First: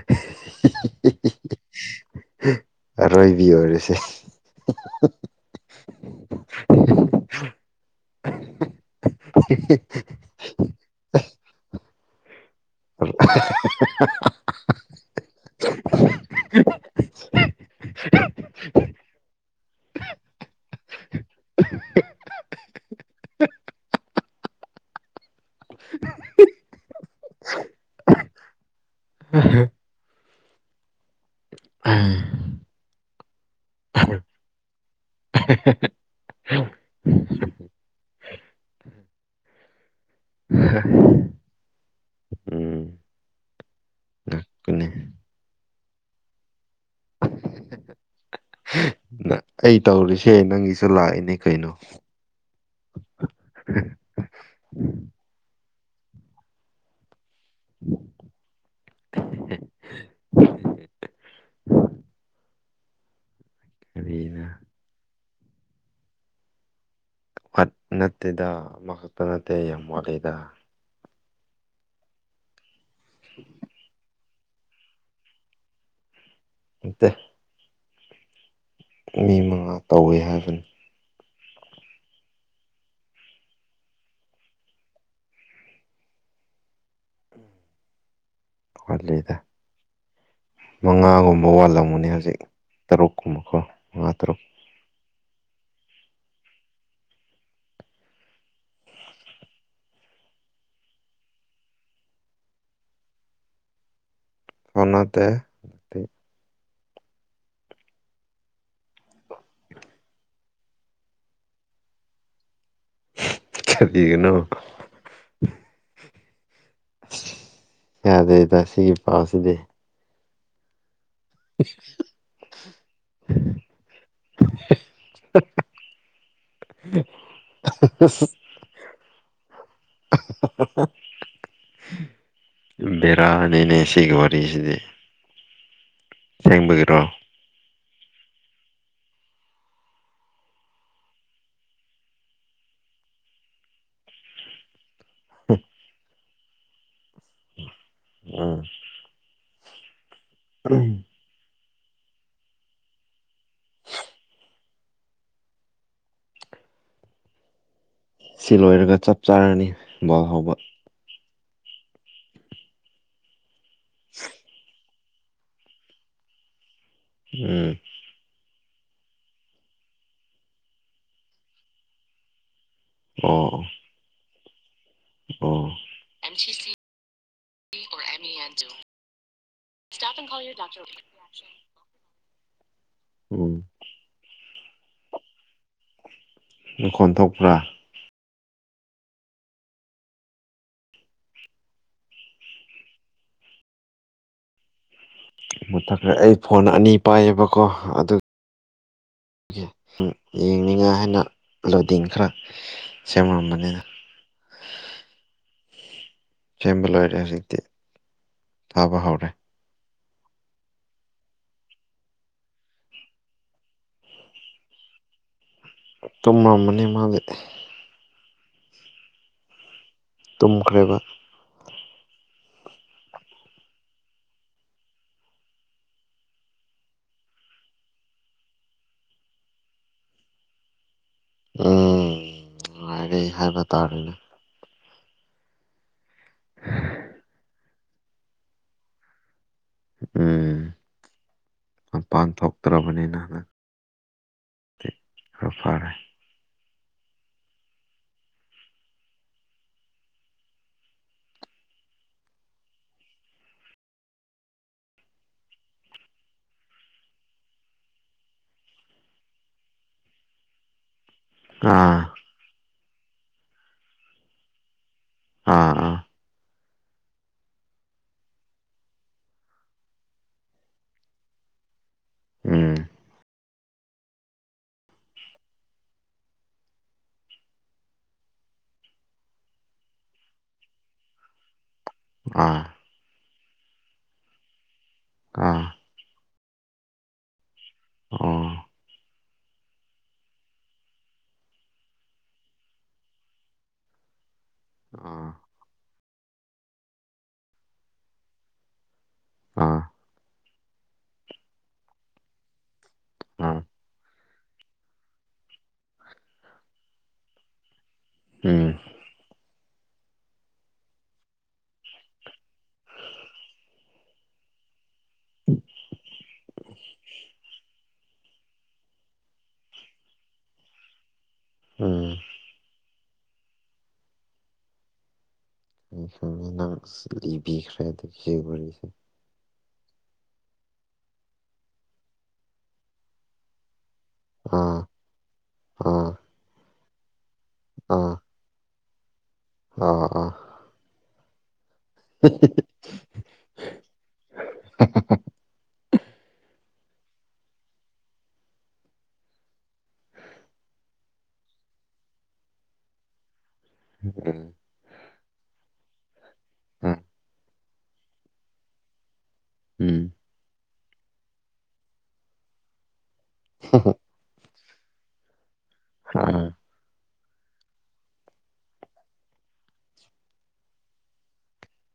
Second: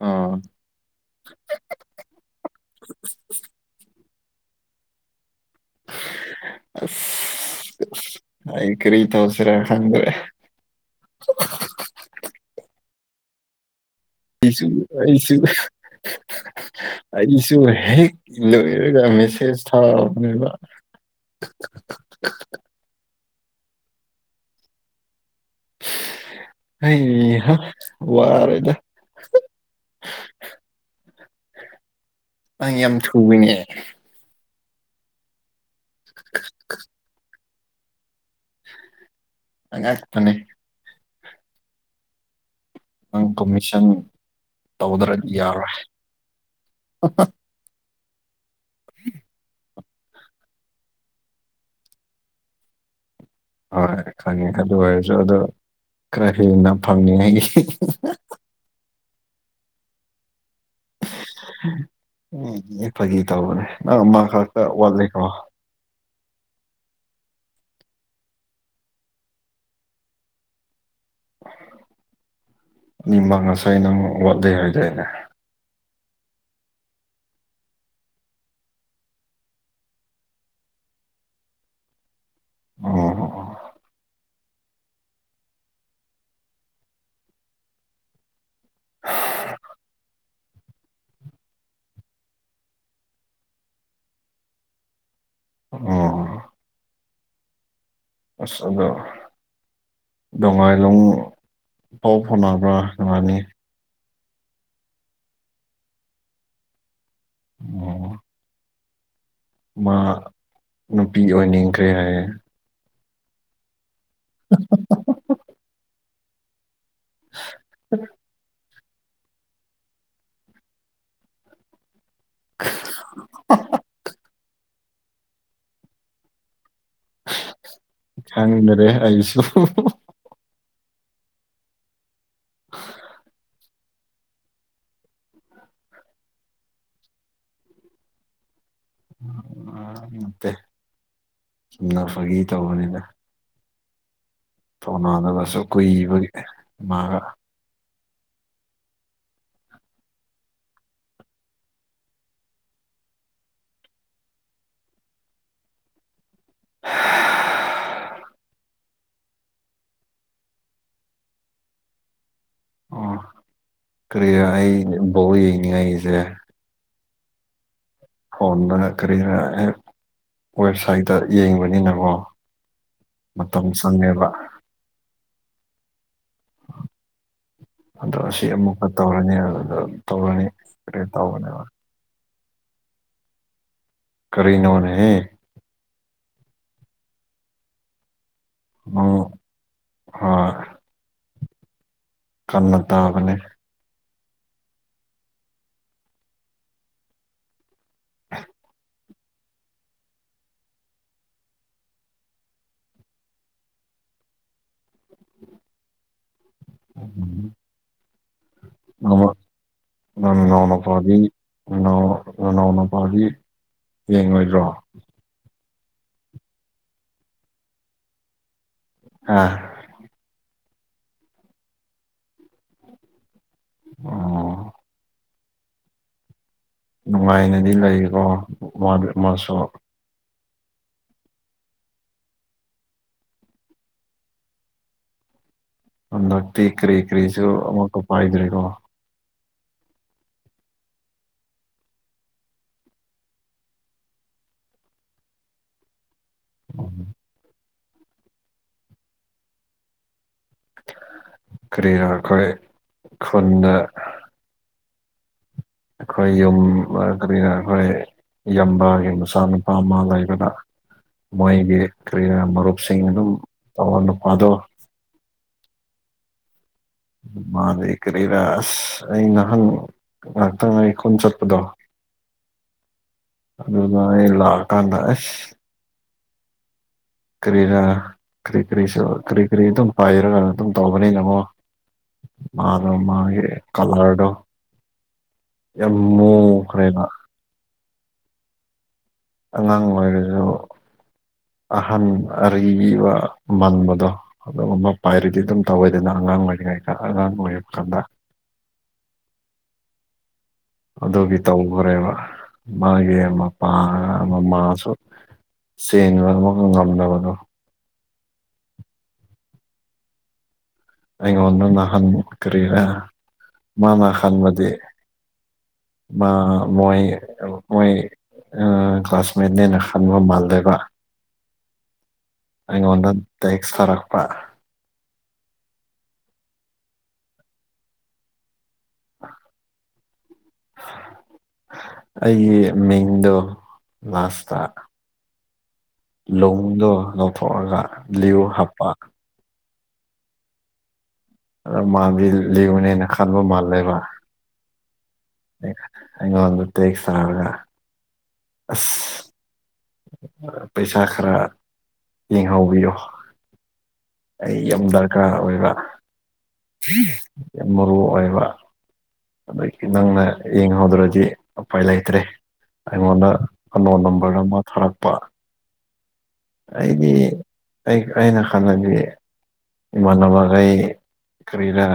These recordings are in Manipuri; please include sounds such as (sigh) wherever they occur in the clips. ꯑꯥ ꯔꯣꯏꯕꯤ ꯑꯣꯏꯔꯁꯦ ꯑꯁ ꯑꯩ ꯀꯔꯤ ꯇꯧꯁꯤꯔꯦ ꯈꯪꯗ꯭ꯔꯦ ꯍ ꯁꯨ ꯑꯩꯁꯨ ꯑꯩꯁꯨ ꯍꯦꯛ ꯂꯣꯏꯔꯒ ꯃꯦꯁꯦꯖ ꯊꯥꯅꯦꯕ (unintelligible) ꯑ ꯋꯥꯔꯦꯗ (unintelligible) ꯑ ꯌꯥꯝ ꯊꯨꯏꯅꯦ ꯍ (unintelligible) ꯍꯥꯛꯇꯅꯦ ꯍ ꯅꯪ ꯀꯣꯃꯤꯁꯟ ꯉꯛꯄꯅꯦ ꯇꯧꯗ꯭ꯔꯗꯤ ꯌꯥꯔꯣꯏ ꯎ ꯅ ꯑꯩ ꯇꯧꯔꯤꯁꯦ ꯅꯪꯒꯤꯁꯨ ꯂꯥꯛꯏꯅꯦ ꯀꯩꯅꯣ ꯍꯣꯏ ꯈꯪꯉꯦ ꯑꯗꯨ ꯑꯣꯏꯔꯁꯨ ꯑꯗ ꯈꯔ ꯍꯦꯟꯅ ꯐꯪꯅꯤ ꯑꯩꯒꯤ ꯎꯝ ꯐꯒꯤ ꯇꯧꯕꯅꯦ ꯅꯪ ꯑꯃ ꯀꯔꯤꯅ ꯈꯛꯇ ꯋꯥꯠꯂꯤꯀꯣ ꯋꯥꯠ ꯅꯠꯇꯦꯗ ꯑꯃꯈꯛꯇ ꯅꯠꯇꯦ ꯌꯥꯝ ꯋꯥꯠꯂꯤꯗ ꯃ ꯉꯁꯥꯏ ꯅꯪ ꯋꯥꯠꯂꯤ ꯍꯥꯏꯗꯏꯅꯦ ꯑꯠꯇ ꯃꯤ ꯃꯉꯥ ꯇꯧꯋꯤ ꯍꯥꯏꯕꯅꯤ ꯑꯣ ꯍꯂꯂꯤꯗ (unintelligible) ꯃꯉꯥꯒꯨꯝꯕ ꯋꯥꯜꯂꯝꯒꯅꯦ ꯍꯧꯖꯤꯛ ꯇꯔꯨꯛꯀꯨꯝꯕꯀꯣ ꯃꯉꯥ ꯇꯔꯨꯛ ꯑꯣꯝ ꯑꯁꯗꯣ ꯗꯣꯡꯉꯥꯏꯂꯣꯡ ꯄꯥꯎ ꯐꯥꯎꯅꯕ꯭ꯔꯥ ꯅꯨꯡꯉꯥꯏꯅꯤ ꯑꯃꯇ ꯑꯣꯝ ꯃꯥ ꯅꯨꯄꯤꯒꯤ ꯑꯣꯏꯅꯤꯡꯈ꯭ꯔꯦ ꯍꯥꯏꯔꯦ ꯊꯔꯤꯒꯅꯣ ꯀꯗꯩ ꯇ ꯁꯤꯒꯤ ꯄꯥꯎꯁꯤꯗꯤ ꯑ (unintelligible) ꯈꯪꯗꯔꯦ ꯑꯩꯁꯨ (unintelligible) ꯕꯦꯔꯥꯅꯤꯅꯦ ꯁꯤꯒꯤ ꯋꯥꯔꯤꯁꯤꯗꯤ ꯁꯦꯡꯕꯒꯤꯔꯣ ꯅꯠꯇꯦꯅ ꯐꯒꯤ ꯇꯧꯕꯅꯤꯅ ꯊꯧꯅꯗꯨꯒꯁꯨ ꯀꯨꯏꯕꯒꯤ ꯃꯥꯒ ꯑꯥ ꯑ ꯑ ꯁꯤ ꯂꯣꯏꯔꯒ ꯆꯞ ꯆꯥꯔꯅꯤ ꯕꯣꯜ ꯍꯧꯕ ꯑꯣ ꯀꯔꯤ ꯑꯩ ꯕꯥꯎ ꯌꯦꯡꯉ ꯑꯩꯁꯦ ꯎꯝ ꯐꯣꯟꯗ ꯀꯔꯤꯅ ꯑꯦ ꯋꯦꯕꯁꯥꯏꯠꯇ ꯌꯦꯡꯕꯅꯤꯅꯀꯣ ꯃꯣꯝ ꯁꯅꯦ꯭ꯔ ꯎ ꯑꯗꯣ ꯑꯁꯤ ꯑꯃꯨꯛꯀ ꯇꯧꯔꯅꯤ ꯑꯗꯨꯗ ꯇꯧꯔꯅꯤ ꯇꯧꯕꯅꯦꯕ ꯎꯝ ꯀꯔꯤꯅꯣꯅꯦꯍ ꯂꯨ ꯈꯣꯟ ꯊꯣꯛꯄ꯭ꯔꯥ ꯑ ꯍ ꯀꯟꯅ ꯇꯥꯕꯅꯦ ꯃꯊ ꯑꯩ ꯐꯣꯟ ꯑꯅꯤ ꯄꯥꯏꯌꯦꯕꯀꯣ ꯑꯗꯨ ꯌꯦꯡꯅꯤꯡꯉꯥꯏ ꯍꯥꯏꯅ ꯂꯗꯤꯡ ꯈꯔ ꯁꯦꯝꯃ ꯃꯅꯤꯗ ꯁꯦꯝꯕ ꯂꯣꯏꯔꯦ ꯍꯧꯖꯤꯛꯇꯤ ꯊꯥꯕ ꯅꯣꯡꯃ ꯍꯧꯔꯦ ꯅꯪ ꯅꯧꯅꯄꯥꯒꯤ ꯅꯧꯅꯄꯥꯒꯤ ꯌꯦꯡꯉꯣꯏꯗ꯭ꯔꯣ ꯇꯨꯝꯃꯝꯃꯅꯤ ꯃꯥꯗꯤ ꯑꯥ ꯇꯨꯝꯈ꯭ꯔꯦꯕ ꯑꯣ ꯅꯨꯡꯉꯥꯏꯅꯗꯤ ꯂꯩꯀꯣ ꯃꯗꯤ ꯑꯃꯁꯨ ꯎꯝ ꯅꯨꯡꯉꯥꯏꯔꯦ ꯍꯥꯏꯕ ꯇꯥꯔꯦꯅꯦ ꯍꯟꯗꯛꯇꯤ ꯀꯔꯤ ꯀꯔꯤꯁꯨ ꯑꯃꯨꯛꯀ ꯄꯥꯏꯗ꯭ꯔꯦꯀꯣ ꯎꯝ ꯃꯄꯥꯟ ꯊꯣꯛꯇ꯭ꯔꯕꯅꯤꯅ (unintelligible) ꯈꯔ ꯐꯔꯦ ꯎꯝ ꯀꯔꯤꯅꯣ ꯑꯩꯈꯣꯏ ꯈꯨꯟꯗ ꯑꯩꯈꯣꯏ ꯌꯨꯝ ꯀꯔꯤꯅ ꯑꯩꯈꯣꯏ ꯏꯕꯒꯤ ꯃꯆꯥ ꯅꯨꯄꯥ ꯑꯃ ꯂꯩꯕꯗ ꯃꯣꯏꯒꯤ ꯑꯥ ꯀꯔꯤꯌꯥ ꯃꯔꯨꯞꯁꯤꯡ ꯑꯗꯨꯝ ꯇꯧꯔ ꯅꯨꯄꯥꯗꯣ ꯑꯥ ꯑꯥ ꯃꯥ ꯂꯩ ꯀꯔꯤꯔꯁ ꯑꯩ ꯉꯍꯪ ꯉꯥꯏꯍꯥꯛꯇꯪ ꯑꯩ ꯈꯨꯣꯟ ꯆꯠꯄꯗꯣ ꯎꯝ ꯑꯗꯨꯅ ꯑꯩ ꯂꯥꯛꯑꯀꯥꯟꯗ ꯑꯁ ꯀꯔꯤꯅ ꯀꯔꯤ ꯀꯔꯤꯁꯨ ꯀꯔꯤ ꯀꯔꯤ ꯑꯗꯨꯝ ꯄꯥꯏꯔꯒ ꯑꯗꯨꯝ ꯇꯧꯕꯅꯤꯅꯃꯣ ꯑꯥ ꯃꯥꯔ ꯃꯥꯦ ꯀꯂꯔꯗ ꯑꯥ ꯌꯃꯨ ꯑꯩꯈꯔꯕ ꯎꯝ ꯑꯉꯥꯡ ꯑꯣꯏꯔꯖꯨ ꯑꯍꯟ ꯑꯔꯤ ꯑꯔꯤꯕ ꯃꯥꯟꯕꯗꯣ ꯑꯗꯨꯒꯨꯝꯕ ꯑꯥ ꯄꯥꯏꯔꯗꯤ ꯑꯗꯨꯝ ꯇꯧꯋꯤꯗꯅ ꯑꯉꯥꯡ ꯑꯣꯏꯔꯤꯉꯩꯗ ꯑꯉꯥꯡ ꯑꯣꯏꯔꯛ ꯀꯥꯟꯗ ꯑꯥ ꯑꯗꯨꯒꯤ ꯇꯧꯈ꯭ꯔꯦꯕ ꯃꯥꯒꯤ ꯑꯥ ꯃꯄꯥ ꯑꯃ ꯃꯥꯁꯨ ꯆꯦꯟꯕ ꯑꯃ ꯉꯝꯗꯕꯗꯣ ꯎꯝ ꯑꯩꯉꯣꯟꯗ ꯅꯥꯍꯟ ꯀꯔꯤꯔ ꯃꯥꯅ ꯍꯟꯕꯗꯤ ꯃ ꯃꯣꯏ ꯃꯣꯏ ꯑ ꯀ꯭ꯂꯥꯁꯃꯦꯠꯅꯦꯅ ꯈꯟꯕ ꯃꯥꯜꯂꯦꯕ ꯎꯝ ꯑꯩꯉꯣꯟꯗ ꯇꯦꯛꯁ ꯊꯥꯔꯛꯄꯥ ꯑꯩ ꯈꯪꯉꯤ ꯅꯪ ꯂꯤꯕꯤꯈ꯭ꯔꯦ ꯑꯗꯨꯒꯤ ꯋꯥꯔꯤꯁꯨ ꯑꯩꯒꯤ ꯃꯤꯡꯗꯣ ꯑꯥ ꯑꯥ ꯂꯨꯡꯗꯣ ꯂꯧꯊꯣꯛꯑꯒ ꯂꯤꯌꯣ ꯍꯥꯞꯄ ꯑꯣ ꯑꯥ ꯑꯗ ꯃꯥꯗꯤ ꯂꯤꯌꯣꯅꯦꯅ ꯈꯟꯕ ꯃꯥꯜꯂꯦꯕ ꯑꯩꯉꯣꯟꯗ ꯇꯦꯛꯁ ꯊꯥꯔꯒ ꯑꯁ ꯄꯩꯁꯥ ꯈꯔ ꯌꯦꯡꯍꯧꯕꯤꯌꯣ ꯎꯝ ꯑꯩ ꯌꯥꯝ ꯗꯔꯀꯥꯔ ꯑꯣꯏꯕ ꯌꯥꯝ ꯃꯔꯨ ꯑꯣꯏꯕ ꯑꯗꯒꯤ ꯎꯝ ꯅꯪꯡꯅ ꯌꯦꯡꯍꯧꯗ꯭ꯔꯗꯤ ꯎꯄꯥꯏ ꯂꯩꯇ꯭ꯔꯦ ꯑꯩꯉꯣꯟꯗ ꯐꯅꯣ ꯅꯝꯕꯔ ꯑꯃ ꯊꯥꯔꯛꯄ ꯎꯝ ꯑꯩꯗꯤ ꯑꯩ ꯑꯩꯅ ꯈꯟꯕꯗꯤ ꯏꯃꯥꯟꯅꯕꯒꯩ ꯀꯔꯤꯔ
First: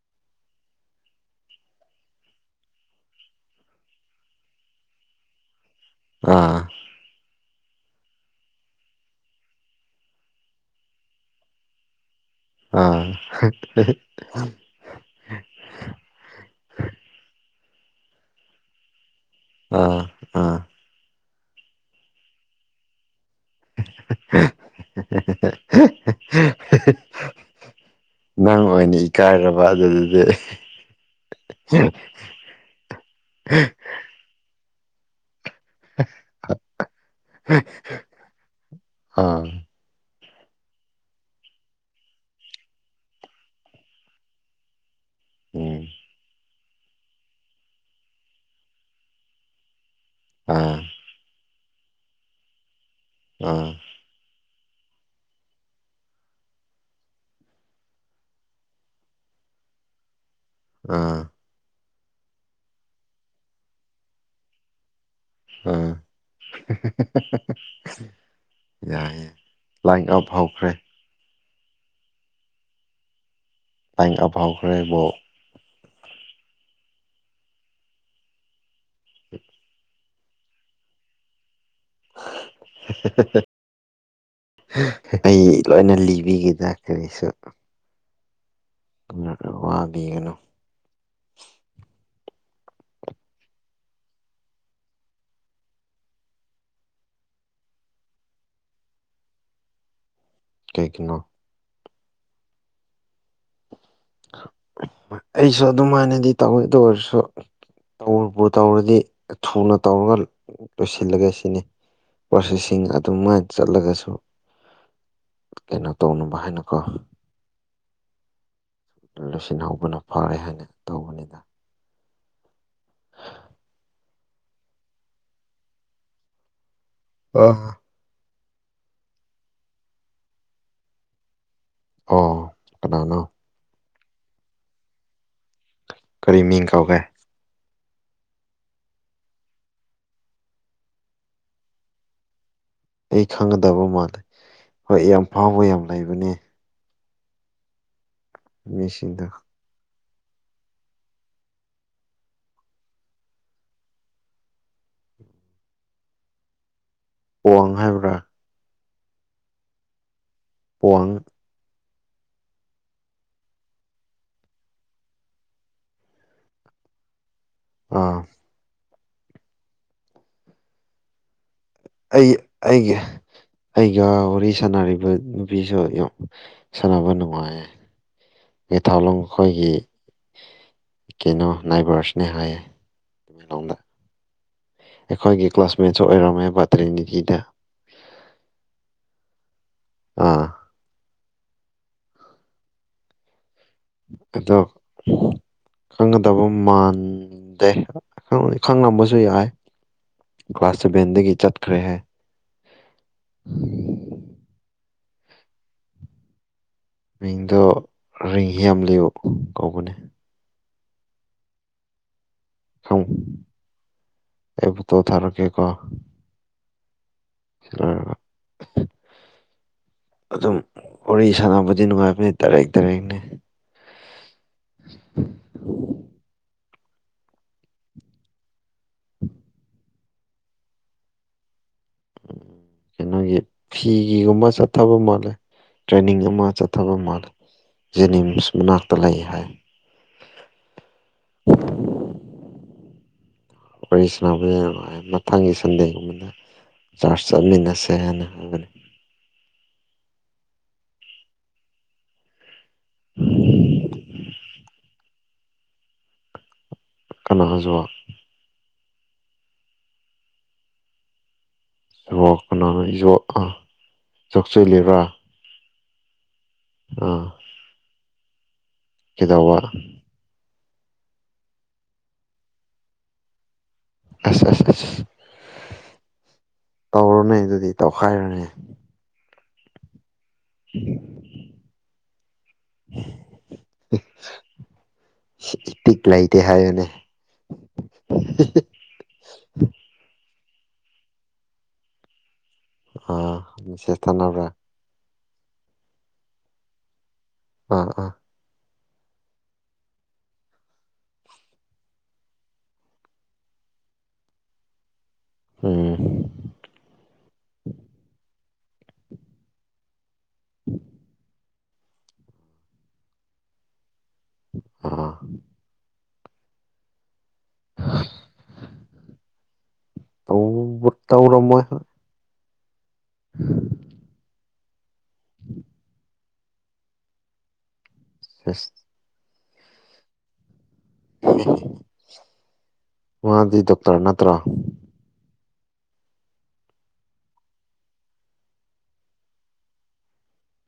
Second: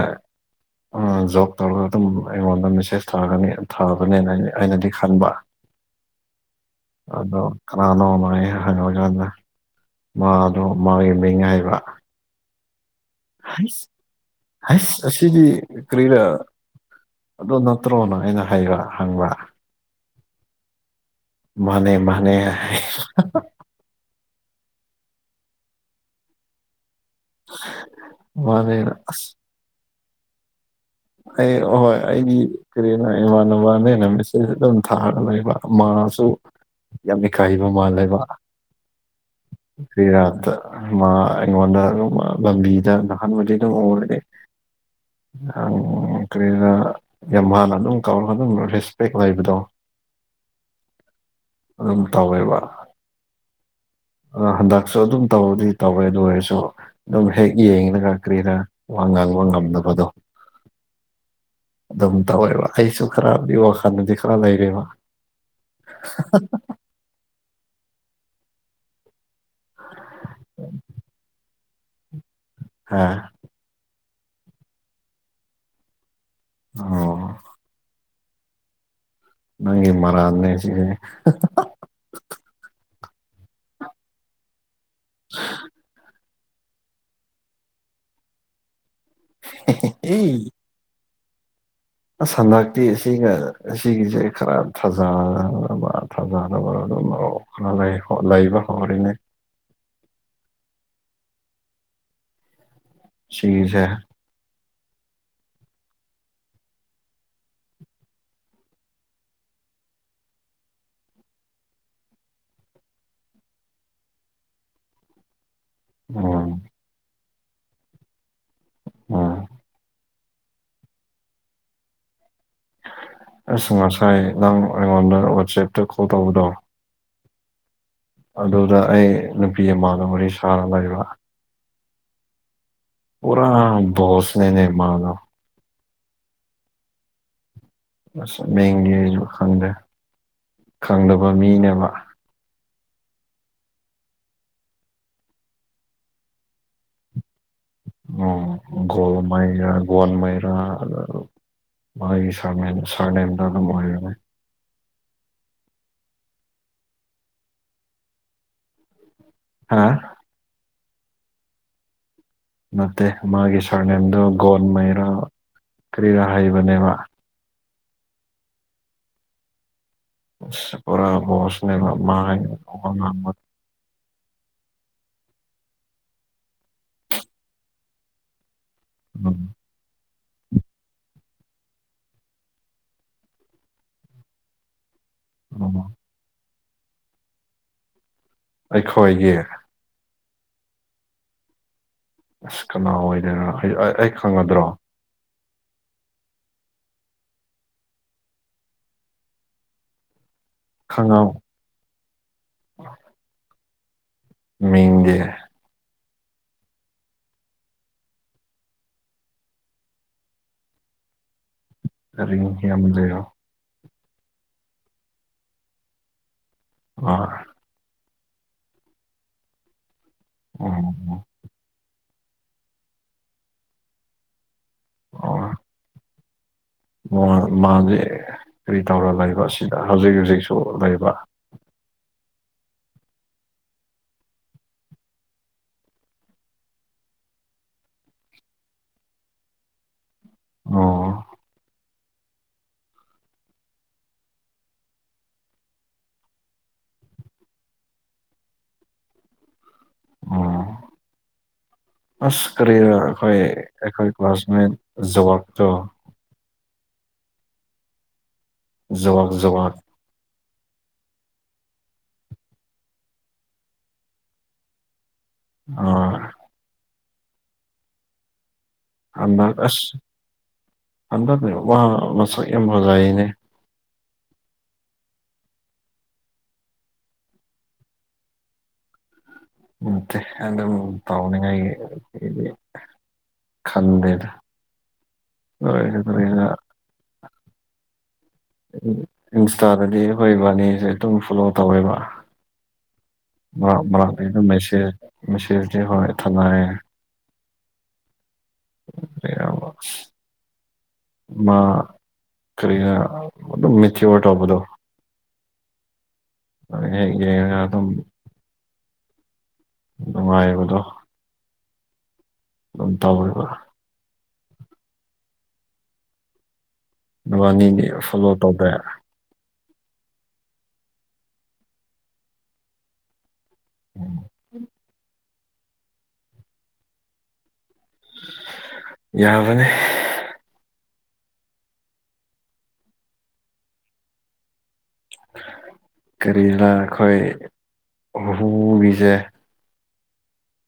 ꯖꯣꯕ ꯇꯧꯔꯒ ꯑꯗꯨꯝ ꯑꯩꯉꯣꯟꯗ ꯃꯦꯁꯦꯁ ꯊꯥꯒꯅꯤ ꯊꯥꯒꯅꯤ ꯑꯩꯅꯗꯤ ꯈꯟꯕ ꯑꯥ ꯑꯗꯣ ꯀꯅꯥꯅꯣꯃ ꯍꯉ ꯍꯖꯥꯟꯗ ꯃꯥꯗꯣ ꯃꯥꯒꯤ ꯃꯤꯉꯥꯏꯕ ꯑꯥ ꯍꯁ ꯍꯩꯁ ꯑꯁꯤꯗꯤ ꯀꯔꯤꯔꯥ ꯑꯗꯨ ꯅꯠꯇ꯭ꯔꯣꯅ ꯑꯩꯅ ꯍꯧꯕ ꯍꯪꯕꯥ ꯑ ꯃꯥꯟꯅꯦ ꯃꯥꯟꯅꯦ ꯍꯥꯏꯕ (inaudible) (inaudible) (inaudible) ꯅꯪ ꯑꯣꯏꯅ ꯑꯁ ꯏꯀꯥꯏꯔꯕ ꯑꯗꯨꯗꯗꯤ ꯑꯩ ꯍꯣꯏ ꯑꯩꯗꯤ ꯀꯔꯤꯅ ꯏꯃꯥꯟꯅꯕꯅꯦꯅ ꯃꯤꯁ ꯑꯩꯖꯨ ꯑꯗꯨꯝ ꯊꯥꯔꯒ ꯂꯩꯕ ꯃꯥꯖꯨ ꯌꯥꯝ ꯏꯀꯥꯏꯕ ꯃꯥꯜꯂꯦꯕ ꯑ ꯕꯤꯔꯥꯟꯇ ꯃꯥ ꯑꯩꯉꯣꯟꯗ ꯑꯗꯨꯝ ꯂꯝꯕꯤꯗ ꯅꯥꯍꯟꯕꯨꯗꯤ ꯑꯗꯨꯝ ꯎꯕꯗꯤ ꯑꯡ ꯎꯝ ꯀꯔꯤꯔꯥ ꯌꯥꯝ ꯃꯥꯥꯟꯅ ꯑꯗꯨꯝ ꯀꯧꯔꯒ ꯑꯗꯨꯝ ꯔꯦꯁꯄꯦꯛ ꯑꯣꯏꯕꯗꯣ ꯑ ꯑꯗꯨꯝ ꯇꯧꯋꯦꯕ ꯑ ꯑ ꯍꯟꯗꯛꯁꯨ ꯑꯗꯨꯝ ꯇꯧꯕꯗꯤ ꯇꯧꯋꯦ ꯑꯗꯨ ꯑꯣꯏꯔꯁꯨ ꯑꯗꯨꯝ ꯍꯦꯛ ꯌꯦꯡꯔꯒ ꯀꯔꯤꯔꯥ ꯋꯥ ꯉꯥꯡꯕ ꯉꯝꯗꯕꯗꯣ ꯑ ꯑꯗꯨꯝ ꯇꯧꯋꯦꯕ ꯑꯩꯁꯨ ꯈꯔꯕꯨꯗꯤ ꯋꯥꯈꯟꯗꯗꯤ ꯈꯔ ꯂꯩꯔꯦꯕ ꯑꯥ ꯌꯥꯏꯌꯦ ꯂꯥꯏꯟ ꯑꯞ ꯍꯧꯈ꯭ꯔꯦ ꯑꯥ ꯌꯥꯝ ꯐꯥꯎꯈ꯭ꯔꯦꯕꯣ ꯑꯧ ꯅꯣꯏꯒꯤ ꯃꯔꯥꯟꯅꯦ ꯁꯤꯗꯤ ꯍꯦ ꯍꯦ ꯑꯦ ꯑꯩ ꯂꯣꯏꯅ ꯂꯤꯕꯤꯒꯦꯗ ꯀꯔꯤꯁꯨ ꯀꯅꯥꯅ ꯋꯥꯕꯤꯒꯅꯨ ꯑꯁ ꯍꯟꯗꯛꯇꯤ ꯁꯤꯒ ꯁꯤꯒꯤꯖꯦ ꯈꯔ ꯊꯥꯖꯅꯕ ꯊꯥꯖꯅꯕ ꯑꯗꯨꯝ ꯑꯣ ꯈꯔ ꯂꯩꯈꯣ ꯂꯩꯕ ꯍꯧꯔꯦꯅꯦ ꯀꯩꯒꯤꯅꯣ ꯁꯤꯒꯤꯖꯦ ꯑꯩꯁꯨ ꯑꯗꯨꯃꯥꯏꯅꯗꯤ ꯇꯧꯋꯤ ꯑꯗꯨ ꯑꯣꯏꯔꯁꯨ ꯇꯧꯕꯨ ꯇꯧꯔꯗꯤ ꯊꯨꯅ ꯇꯧꯔꯒ ꯂꯣꯏꯁꯤꯜꯂꯒꯦ ꯁꯤꯅꯤ ꯄ꯭ꯔꯣꯁꯦꯁꯤꯡ ꯑꯗꯨꯃꯥꯏ ꯆꯠꯂꯒꯁꯨ ꯀꯩꯅꯣ ꯇꯧꯅꯕ ꯎꯝ ꯍꯥꯏꯅꯀꯣ ꯎꯝ ꯂꯣꯏꯁꯤꯟꯍꯧꯕꯅ ꯐꯔꯦ ꯍꯥꯏꯅ ꯇꯧꯕꯅꯤꯗ ꯑꯁ ꯉꯁꯥꯏ ꯅꯪ ꯑꯩꯉꯣꯟꯗ ꯋꯥꯆꯦꯞꯇ ꯀꯣꯜ ꯇꯧꯕꯗꯣ ꯑꯥ ꯑꯗꯨꯗ ꯑꯩ ꯅꯨꯄꯤ ꯑꯃꯒ ꯋꯥꯔꯤ ꯁꯥꯔ ꯂꯩꯕ ꯑꯣ ꯀꯅꯥꯅꯣ ꯄꯨꯔꯥ ꯕꯣꯁꯅꯤꯅꯦ ꯃꯥꯗꯣ ꯀꯔꯤ ꯃꯤꯡ ꯀꯧꯒꯦ ꯑꯁ ꯃꯤꯡꯗꯤ ꯑꯩꯖꯨ ꯈꯪꯗꯦ ꯈꯪꯗꯕ ꯃꯤꯅꯦꯕꯥ ꯑꯩ ꯈꯪꯒꯗꯕ ꯃꯥꯜꯂꯤ ꯍꯣꯏ ꯌꯥꯝ ꯐꯥꯎꯕ ꯌꯥꯝ ꯂꯩꯕꯅꯦ ꯑꯣ ꯃꯤꯁꯤꯡꯗꯣ ꯒꯣꯜꯃꯩꯔꯥ ꯒꯣꯟꯃꯩꯔꯥ ꯃꯥꯒꯤ ꯁ꯭ꯔꯃꯦꯟ ꯁ꯭ꯔꯅꯦꯝꯗꯣ ꯑꯗꯨꯝ ꯑꯣꯏꯕꯅꯦ ꯋꯥꯡ ꯍꯥꯏꯕ꯭ꯔꯥ ꯍꯥꯥ ꯄꯣꯟ ꯅꯠꯇꯦ ꯃꯥꯒꯤ ꯁꯥꯔꯅꯦꯝꯗꯨ ꯒꯣꯟ ꯃꯩꯔꯥ ꯀꯔꯤꯔꯥ ꯍꯩꯕꯅꯦꯕ ꯑꯥ ꯄꯨꯔꯥ ꯕꯣꯁ ꯑꯩ ꯑꯩꯒꯤ ꯑꯩꯒ ꯋꯥꯔꯤ ꯁꯥꯟꯅꯔꯤꯕ ꯅꯨꯄꯤꯁꯨ ꯌꯥꯝ ꯁꯥꯟꯅꯕ ꯅꯨꯡꯉꯥꯏꯌꯦ ꯑꯩꯩ ꯊꯥꯎꯂꯣꯡ ꯎꯝ ꯈꯣꯏꯒꯤ ꯀꯩꯅꯣ ꯅꯥꯏꯕꯔꯁꯅꯦ ꯍꯥꯏꯌꯦ ꯂꯣꯗ ꯑꯩꯈꯣꯏꯒꯤ ꯎꯝ ꯀ꯭ꯂꯥꯁꯃꯦꯠꯁꯨ ꯑꯣꯏꯔꯝꯃꯦꯕ ꯇ꯭ꯔꯤꯅꯤꯇꯤꯗ ꯑꯩꯈꯣꯏꯒꯤ ꯑꯥ ꯑꯁ ꯀꯅꯥ ꯑꯣꯏꯗꯣꯏꯅ ꯑꯩ ꯈꯪꯉꯗ꯭ꯔꯣ ꯑꯣ ꯈꯪꯒꯗꯕ ꯃꯥꯟꯗꯦ ꯈꯪꯉꯝꯕꯁꯨ ꯌꯥꯏ ꯀ꯭ꯂꯥꯁ ꯈꯪꯉꯝ ꯁꯥꯕꯦꯟꯗꯒꯤ ꯆꯠꯈ꯭ꯔꯦ ꯍꯥꯏ ꯃꯤꯡꯗꯤ ꯃꯤꯡꯗꯣ ꯔꯤꯡ ꯍꯦꯝꯌꯨ ꯀꯧꯕꯅꯦ ꯑꯗꯨꯔꯤ ꯑꯩ ꯐꯣꯇꯣ ꯊꯔꯛ ꯀꯦꯀꯣ ꯑ ꯑ ꯑꯗꯨꯝ ꯎꯝ ꯋꯥꯔꯤ ꯁꯥꯟꯕꯗꯤ ꯅꯨꯡꯉꯥꯏꯕꯅꯤ ꯗꯥꯏꯔꯦꯛ ꯗꯥꯏꯔꯦꯡꯅꯤ (inaudible) ꯃꯥꯁꯦ ꯀꯔꯤ ꯇꯧꯔ ꯂꯩꯕ ꯁꯤꯗ ꯍꯧꯖꯤꯛ ꯍꯧꯖꯤꯛꯁꯨ ꯂꯩꯕ ꯎꯝ ꯀꯩꯅꯣꯒꯤ ꯐꯤꯒꯤꯒꯨꯝꯕ ꯆꯠꯊꯕ ꯃꯥꯜꯂꯦ ꯇ꯭ꯔꯦꯅꯤꯡ ꯑꯃ ꯆꯠꯊꯕ ꯃꯥꯜꯂꯦ ꯖꯦꯅꯤꯝꯁ ꯃꯅꯥꯛꯇ ꯂꯩ ꯍꯥꯏ ꯑꯣ (inaudible) ꯋꯥꯔꯤ ꯁꯅꯥꯎ ꯃꯊꯪꯒꯤ ꯁꯟꯗꯦꯒꯨꯝꯕꯗ ꯆꯥꯔꯁꯠ ꯆꯠꯃꯤꯟꯅꯁꯦ ꯍꯥꯏꯅ ꯍꯥꯏꯕꯅꯤ ꯎ ꯑꯁ ꯀꯔꯤ ꯑꯩꯈꯣꯏ ꯑꯩꯈꯣꯏ ꯀ꯭ꯂꯥꯁꯃꯦꯠ ꯋꯥꯥꯛꯗꯣ ꯀꯅꯥ ꯍꯥꯏꯖꯣꯋꯥ ꯖꯣꯋꯥꯥꯛ ꯖꯣꯋꯥꯛ ꯖꯋꯥꯛ ꯀꯅꯥꯅꯣ ꯆꯣꯛꯆꯜꯂꯤꯕ꯭ꯔꯥ ꯑꯥ ꯑ ꯍꯟꯗꯛ ꯀꯩꯗꯧꯕ ꯑꯁ ꯍꯟꯗꯛꯅ ꯋꯥ ꯃꯛ ꯌꯥꯝ ꯐꯖꯩꯅꯦ ꯑꯁ ꯑꯁ ꯑꯁ ꯑ ꯇꯧꯔꯨꯅꯦ ꯑꯗꯨꯗꯤ ꯇꯧꯈꯥꯏꯔꯨꯅꯦ ꯎꯠꯇꯦ ꯑꯗꯨꯝ ꯇꯧꯅꯤꯡꯉꯥꯏꯗꯤ ꯈꯟꯗꯦꯗ ꯏꯄꯤꯛ ꯂꯩꯇꯦ ꯍꯥꯏꯌꯨꯅꯦ (unintelligible) ꯏꯟꯁꯇꯥꯗꯗꯤ ꯑꯩꯈꯣꯏꯕꯥꯅꯤꯁꯦ ꯑꯗꯨꯝ ꯐꯣꯂꯣ ꯇꯧꯋꯦꯕ ꯑꯥ ꯃꯔꯛ ꯃꯦꯁꯦꯁ ꯃꯔꯛ ꯑꯗꯨꯝ ꯊꯥꯅꯕ꯭ꯔꯥ ꯃꯦꯁꯦꯟ ꯃꯦꯁꯦꯟ ꯊꯅꯥꯏ ꯑꯥ ꯑꯥ ꯃꯩꯔꯕ ꯃꯥ ꯀꯔꯤꯅ ꯑꯗꯨꯝ ꯃꯦꯇꯤꯋꯥꯔ ꯇꯧꯕꯗꯣ ꯎꯝ ꯌꯥꯏꯌꯦ ꯌꯦꯡꯉꯒ ꯑꯗꯨꯝ ꯅꯨꯡꯉꯥꯏꯕꯗꯣ ꯑꯗꯨꯝ ꯇꯧꯔꯤꯕ ꯑ ꯅꯕꯥꯅꯤꯗꯤ ꯐꯣꯂꯣ ꯇꯧꯗꯦ ꯇꯧꯕꯨ ꯇꯧꯔꯝꯃꯣꯏ (unintelligible) ꯎꯝ ꯎꯝ (unintelligible) ꯌꯥꯕꯅꯦ ꯃꯥꯗꯤ ꯗꯣꯛꯇꯔ ꯅꯠꯇ꯭ꯔꯣ ꯀꯔꯤꯔ ꯑꯩꯈꯣꯏ ꯍꯨꯒꯤꯁꯦ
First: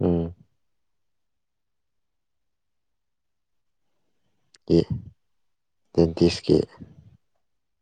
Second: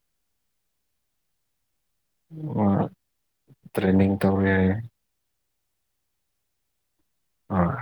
ꯎꯝ ꯋꯥ ꯇ꯭ꯔꯦꯅꯤꯡ ꯇꯧꯔꯦ ꯑꯦ ꯗꯦꯟꯇꯤꯁꯀꯤ ꯑꯥ